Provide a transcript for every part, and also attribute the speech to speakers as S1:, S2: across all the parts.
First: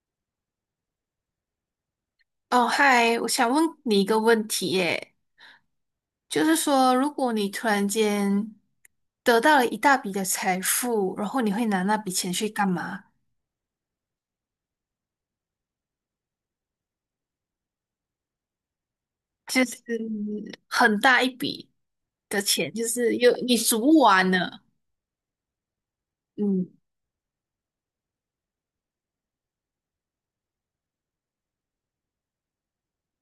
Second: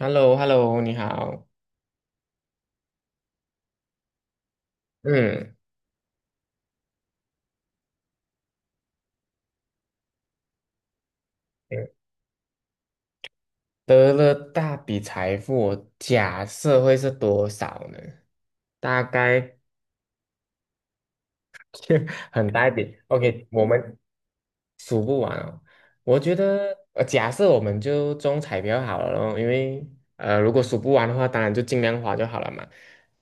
S1: h e l l o h e l l o 你好。
S2: 哦，嗨，我想问你一个问题耶，
S1: 嗯
S2: 就是说，如果你突然间得到了一大笔的财富，然后你会拿
S1: 嗯，
S2: 那笔钱去干嘛？
S1: 得了大笔财富，我假设会是多少呢？大概
S2: 就是很大一笔 的
S1: 很大一
S2: 钱，就
S1: 笔。
S2: 是有
S1: OK，
S2: 你
S1: 我
S2: 数
S1: 们
S2: 不完的。
S1: 数不完哦。我觉
S2: 嗯
S1: 得，假设我们就中彩票好了咯，因为如果数不完的话，当然就尽量花就好了嘛。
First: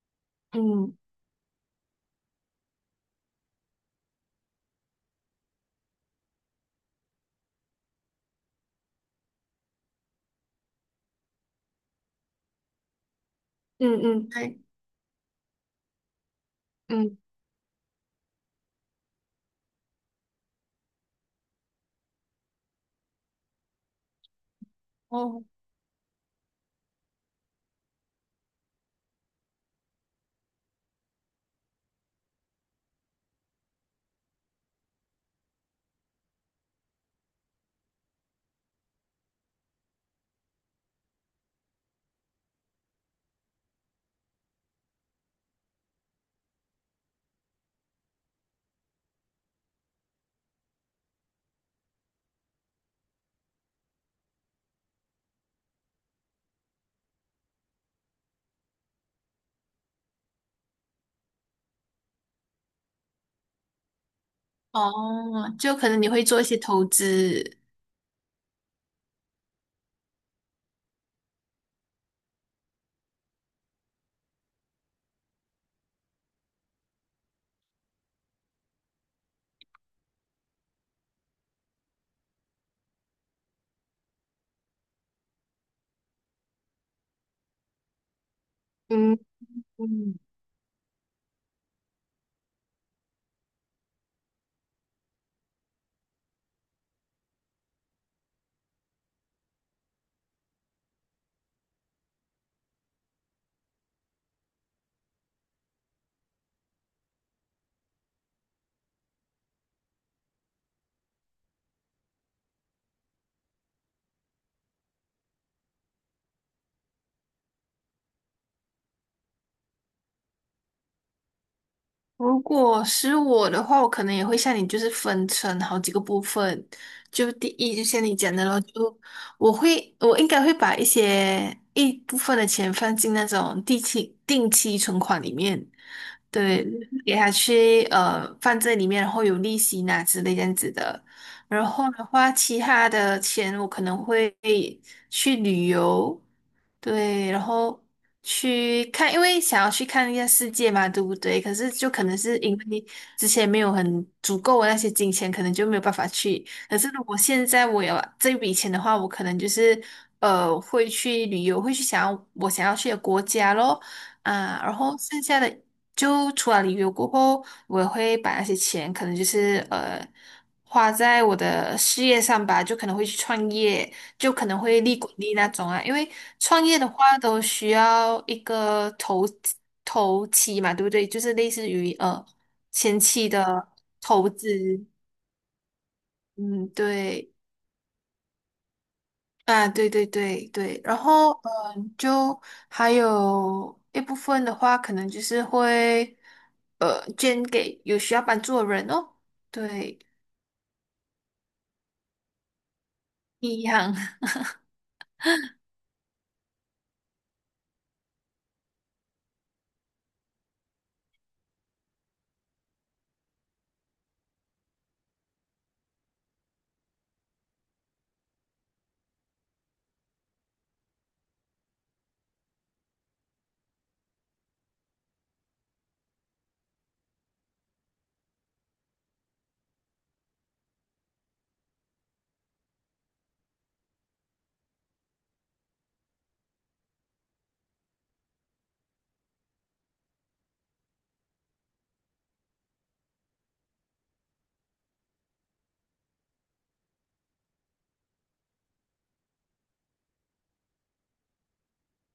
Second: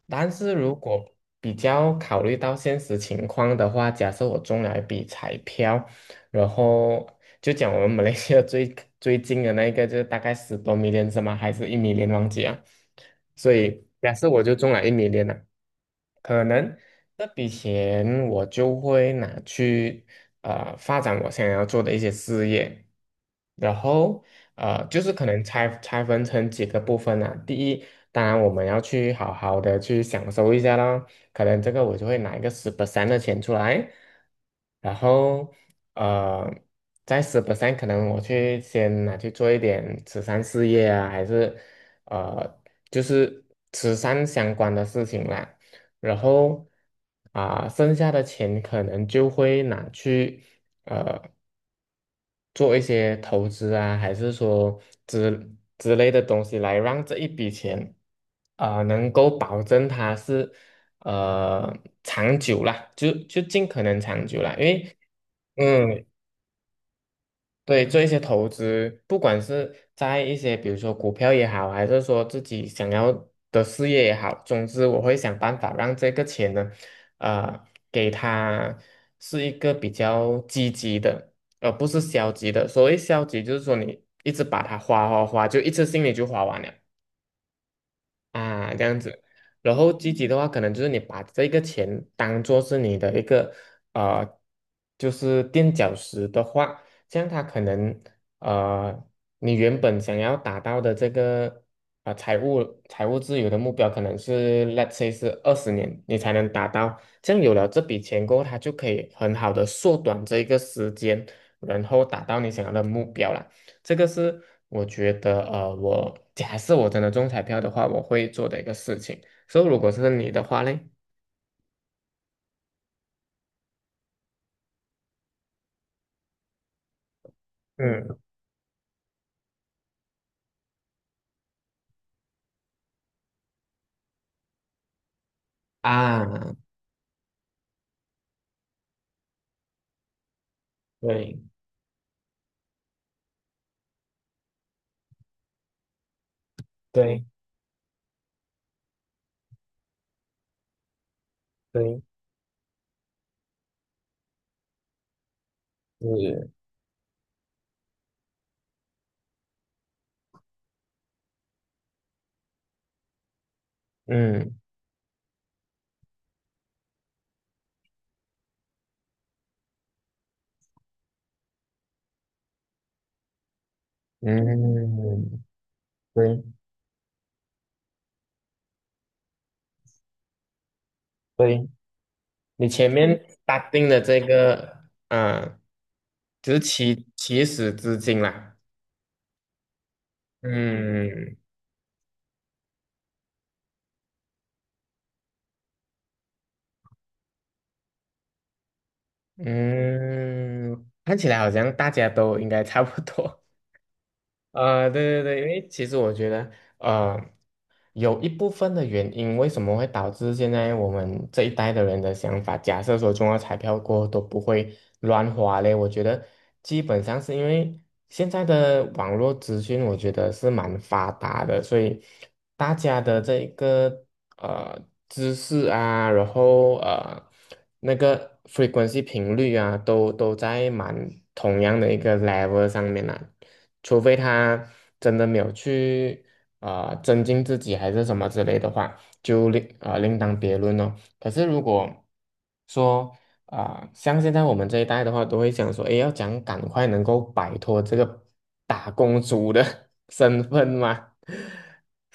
S1: 但是如
S2: 嗯
S1: 果比较考虑到现实情况的话，假设我中了一笔彩票，然后就讲我们 马来西亚最最近的那一个，就是大概十多米 i l l 吗？还是一米 i l l 忘记啊？所以
S2: 嗯
S1: 假
S2: 嗯，
S1: 设我就
S2: 对，
S1: 中了一米 i l 了可能
S2: 嗯，
S1: 这笔钱我就会拿去发展我想要做的一些事业，然后就是可能
S2: 哦
S1: 拆分成几个部分啊。第一，当然我们要去好好的去享受一下咯，可能这个我就会拿一个十 percent 的钱出来，然后呃在十 percent 可能我去先拿去做一点慈善事业啊，还是呃就是慈善相关的事情啦。然后啊、剩下的钱可能就会拿去做一些投资啊，还是说之类的东西来让这一笔钱啊、能够保证它是呃长久啦，就尽可能长久啦，因为
S2: 哦，就可能
S1: 嗯，
S2: 你会做一些投资。
S1: 对，做一些投资，不管是在一些比如说股票也好，还是说自己想要的事业也好，总之我会想办法让这个钱呢，给它是一个比较积极的，而不是消极的。所谓消极，就是说你一直把它花花花，就一次性你就花完了。啊，这样
S2: 嗯
S1: 子。然后积
S2: 嗯
S1: 极的话，可能就是你把这个钱当做是你的一个呃，就是垫脚石的话，这样它可能呃，你原本想要达到的这个财务自由的目标，可能是 let's say 是20年你才能达到。这样有了这笔钱过后，它就可以很好的缩短这一个时间，然后达到你想要的目标了。这个是我觉得，我假设我真的中彩票的话，我会做的一个事情。所以，如果是你的话嘞，
S2: 如果是我的话，我可能也会像你，就是分成好几个部分。就第一，就像你
S1: 嗯，
S2: 讲的咯，就我会，我应该会把一部分的钱放进那种定期存款里面，
S1: 啊，
S2: 对，给他去放在里面，然后有利息拿之类这样子的。
S1: 对
S2: 然后的话，其他的钱我可能会去旅游，
S1: 对
S2: 对，然后去看，因为想要去看一下世界嘛，对不对？可是就
S1: 对，
S2: 可能是因为之前没有很足够的那些金钱，可能就没有办法去。
S1: 是，
S2: 可是如果现在我有这笔钱的话，我可能就是会去旅游，会去想要我想要去的国家咯。
S1: 嗯
S2: 啊，然后剩下的就除了旅游过后，我也会把那些钱可能就是花在我的事业上吧，就可能会去创业，就可能会利滚利
S1: 嗯，
S2: 那种啊。因为
S1: 对
S2: 创业的话都需要一个投期嘛，对不对？就是类
S1: 对，
S2: 似于
S1: 你前
S2: 前
S1: 面
S2: 期
S1: 打
S2: 的
S1: 定的这
S2: 投资，
S1: 个，啊，就是
S2: 嗯，
S1: 起
S2: 对。
S1: 起始资金啦，
S2: 啊，对对对对，然后
S1: 嗯
S2: 嗯，就还有一部分的话，可能就是会捐给有需要帮助的人哦，对，
S1: 嗯，看起来好像大家都应该差不多。
S2: 一样，
S1: 啊，对对对，因为其实我觉得，呃，有一部分的原因，为什么会导致现在我们这一代的人的想法，假设说中了彩票过后都不会乱花嘞，我觉得基本上是因为现在的网络资讯，我觉得是蛮发达的，所以大家的这一个呃知识啊，然后那个 frequency 频率啊，都在蛮同样的一个 level 上面啊。除非他真的没有去增进自己还是什么之类的话，就另当别论咯。可是如果说像现在我们这一代的话，都会想说，哎，要讲赶快能够摆脱这个打工族的 身份嘛，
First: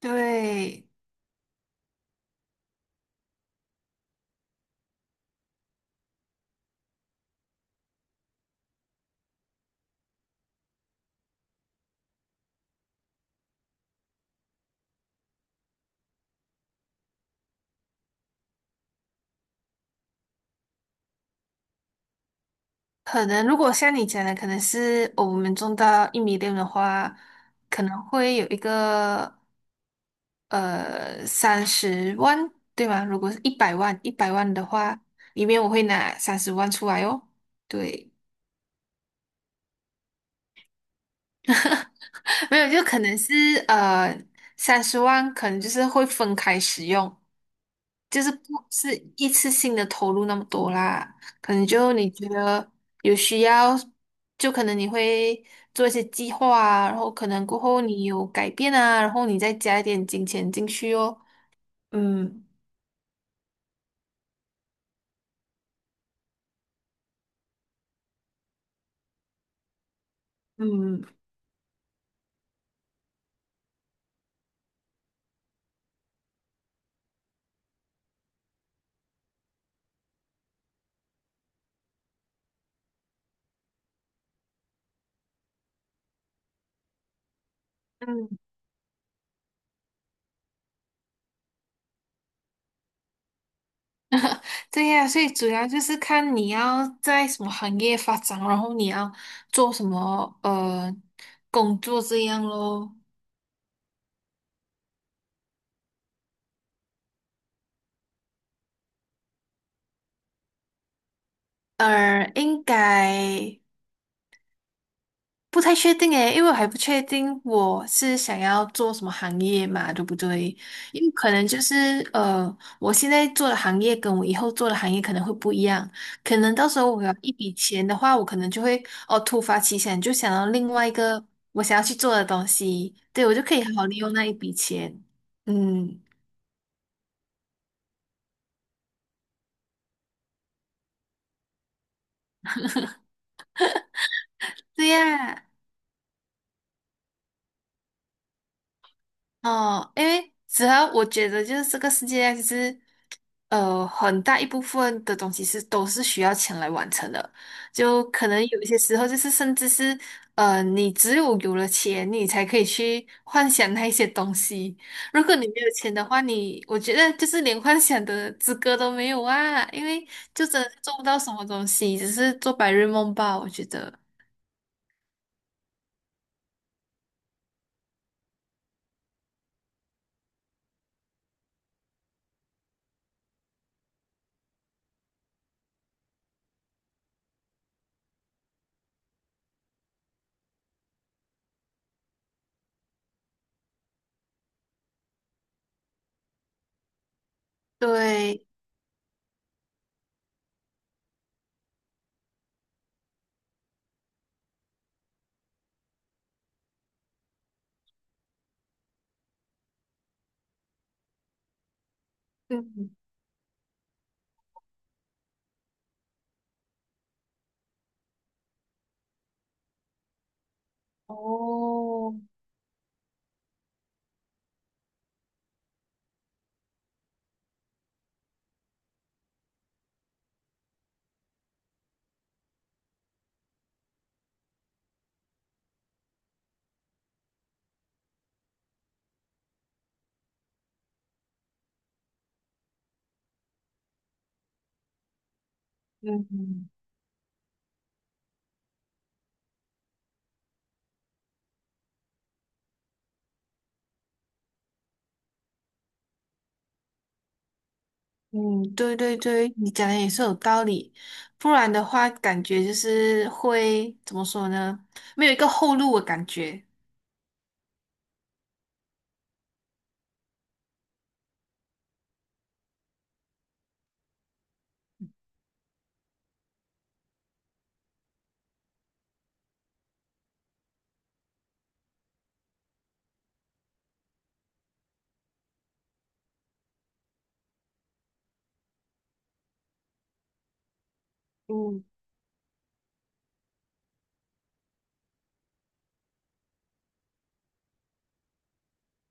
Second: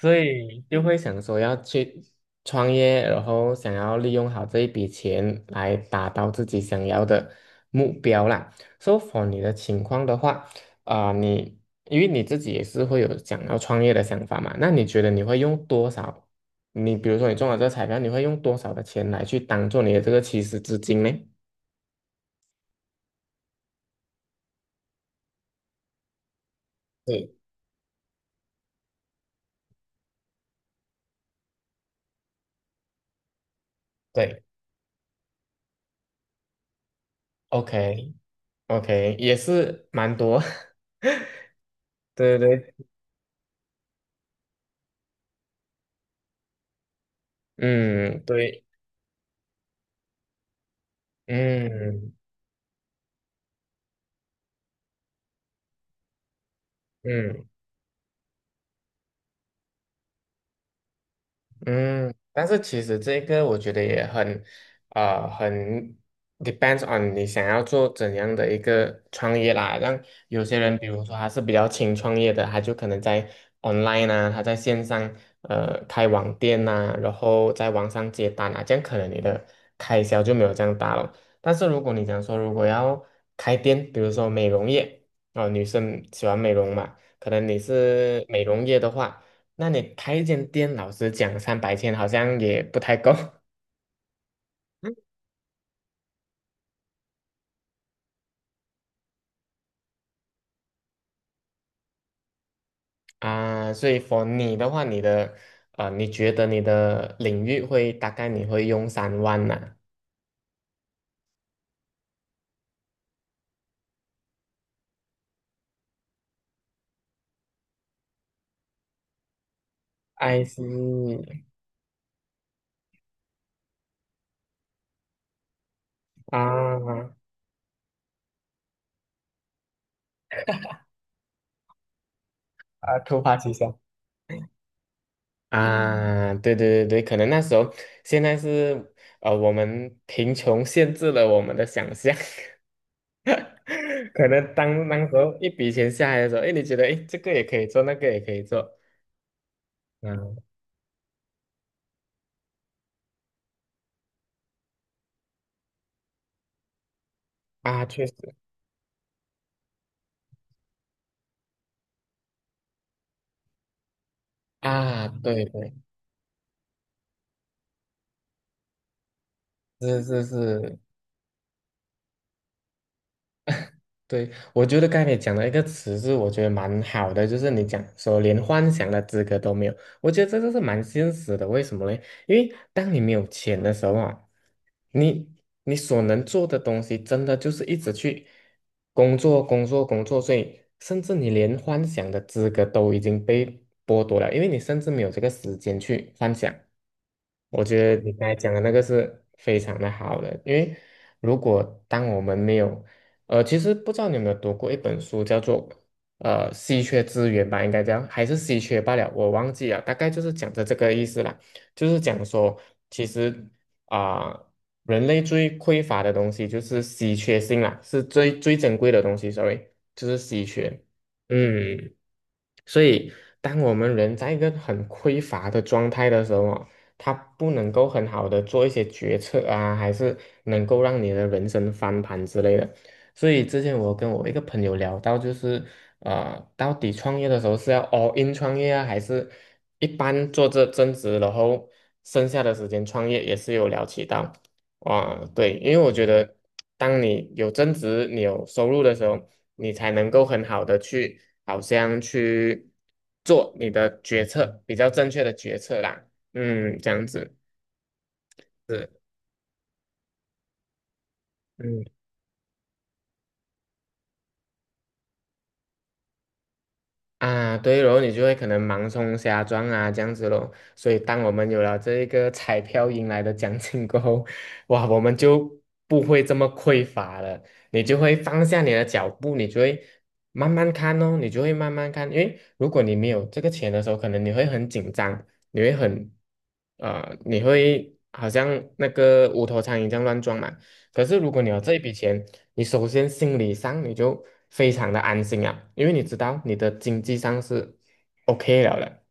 S1: 以就
S2: 对，
S1: 会想说要去创业，然后想要利用好这一笔钱来达到自己想要的目标啦。So for 你的情况的话，啊、你因为你自己也是会有想要创业的想法嘛，那你觉得你会用多少？你比如说你中了这个彩票，你会用多少的钱来去当做你的这个起始资金呢？
S2: 可能如果像你讲的，可能是我们种到一米六的话，
S1: 对，
S2: 可能会有一个三十万，对吗？如果是一百万，一百
S1: 对
S2: 万的话，里面我会拿三十万出来哦，
S1: ，OK
S2: 对。
S1: OK，也是蛮多，对 对
S2: 没有，
S1: 对，
S2: 就可能是呃，三十万可能就是会分开使用，
S1: 嗯，
S2: 就是不
S1: 对，
S2: 是一次性的投入那么多啦。可能就你
S1: 嗯
S2: 觉得有需要，就可能你会做一些计划啊，然后可
S1: 嗯。
S2: 能过后你有改变啊，然后你再加一点金钱进去哦。
S1: 嗯，
S2: 嗯
S1: 但是其实这个我觉得也很，很 depends on 你想要做怎样的一个创业啦。让有些人，比
S2: 嗯
S1: 如说他是比较轻创业的，他就可能在 online 啊，他在线上开网店呐、然后在网上接单啊，这样可能你的开销就没有这样大了。但是如果你讲说如果要开店，比如说美容业，啊、女生喜欢美容嘛，可能你是
S2: 嗯，
S1: 美容业的话。那你开一间店，老实讲，300天好像也不太够
S2: 对呀，所以主要就是看你要在什么行业发展，然后你要做什么工作这样咯。
S1: 啊。所以，for 你的话，你的你觉得你的领域会大概你会用3万呢
S2: 应该不太确定诶，因为我还不确定我是想要做什么行业嘛，对不
S1: I
S2: 对？因为可
S1: see
S2: 能就是我现在做的行业跟我以后做的行业可能会不一样，可能到时候我
S1: 啊
S2: 有一笔钱的话，我可能就会哦突发奇想，就想到另外一个我想要去做的东西，
S1: 啊，突
S2: 对，我
S1: 发
S2: 就
S1: 奇
S2: 可以好
S1: 想。
S2: 好利用那一笔钱。嗯，
S1: 啊，对对对对，可能那时候现在是我们贫穷限制了我们的想象，可能当
S2: 对
S1: 当时候
S2: 呀。
S1: 一笔钱下来的时候，哎，你觉得哎，诶这个也可以做，那个也可以做，
S2: 哦，因为
S1: 嗯
S2: 主要我觉得就是这个世界上其实，很大一部分的东西是都是需要钱来完成的，
S1: 啊，
S2: 就
S1: 确实
S2: 可能有一些时候就是甚至是，你只有有了钱，你才可以去幻想那一些东西。
S1: 啊，
S2: 如果
S1: 对
S2: 你没有钱的话，你我觉得就是连幻想的资格都没有啊，因为
S1: 是是
S2: 就真的
S1: 是，
S2: 是做不到什么东西，只是做白日梦吧，我觉得。
S1: 对，我觉得刚才你讲的一个词是我觉得蛮好的，就是你讲说连幻想的资格都没有，我觉得这个是蛮现实的。为什么呢？因为当你没有钱的时候啊，你你所能做的东西真的就是一直去工作、工作、工作，所以甚至你连幻想的资格都已经被剥夺了，因为你甚至没有这个时间去幻想。我觉得你刚才
S2: 对，
S1: 讲的那个是非常的好的，因为如果当我们没有，其实不知道你有没有读过一本书，叫做稀缺资源吧，应该这样，还是稀缺罢了，我忘记了，大概就是讲的这个意思啦，就是讲说，
S2: 嗯，
S1: 其实啊、人类最匮乏的东西就是稀缺性啦，是最最珍贵的东西，sorry，就是稀缺，嗯。
S2: 哦，
S1: 所以，当我们人在一个很匮乏的状态的时候哦，他不能够很好的做一些决策啊，还是能够让你的人生翻盘之类的。所以之前我跟我一个朋友聊到，就是到底创业的时候是要 all in 创业啊，还是一般做这增值，然后剩下的时间创业，也是有聊起到。哇，对，因为我觉得，
S2: 嗯，
S1: 当你有增值、你有收入的时候，你才能够很好的去，好像去做你的决策，比较正确的决策啦。嗯，这样子。
S2: 嗯，
S1: 是。
S2: 对对对，你讲的也是有道理，不然
S1: 嗯。
S2: 的话，感觉就是会怎么说呢？没有一个后路的感觉。
S1: 啊，对然后你就会可能盲冲瞎撞啊，这样子咯。所以，当我们有了这一个彩票赢来的奖金过后，哇，我们就不会这么匮乏了。你就会放下你的脚步，你就会慢慢看哦，你就会慢慢看。因为如果你没有这个钱的时候，可能你会很紧张，你会很，你会好像那个无头苍蝇这样乱撞嘛。可是如果你有这一
S2: 嗯。
S1: 笔钱，你首先心理上你就非常的安心啊，因为你知道你的经济上是 OK 了的，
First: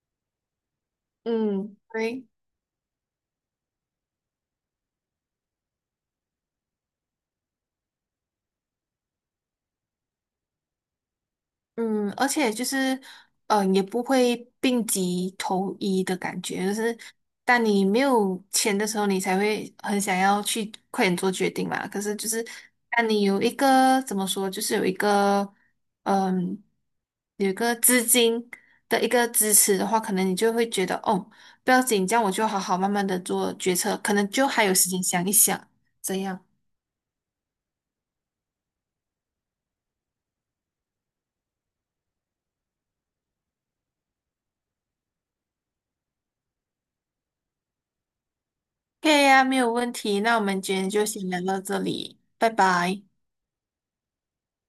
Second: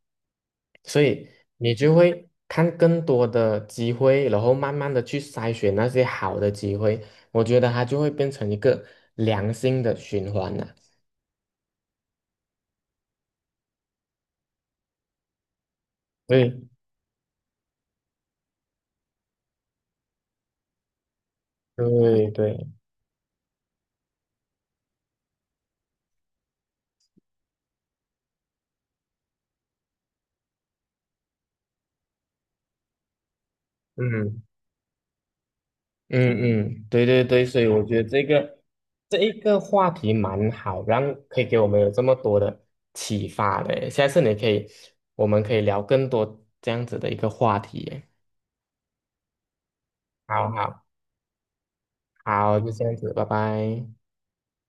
S1: 所以你
S2: 嗯，
S1: 就
S2: 对。
S1: 会看更多的机会，然后慢慢的去筛选那些好的机会，我觉得它就会变成一个良性的循环了。
S2: 嗯，而且就是，嗯，也不会病急投医的感觉，
S1: 对
S2: 就是当你没有钱的时候，你才会很想要去快点做决定嘛。可是
S1: 对
S2: 就是，
S1: 对，
S2: 当你有一个怎么说，就是有一个，嗯，有一个资金的一个支持的话，可能你就会觉得，哦，不要紧，这样我就好好慢慢的做决策，可能
S1: 嗯。
S2: 就还有时间想一想，这样。
S1: 嗯嗯，对对对，所以我觉得这个这一个话题蛮好，让可以给我们有这么多的启发的耶下次你可以，我们可以聊更多这样子的一个话题耶
S2: 可以呀，没有问题。那我
S1: 好
S2: 们今
S1: 好
S2: 天就先聊到这里，拜
S1: 好，就这样
S2: 拜。
S1: 子，拜拜。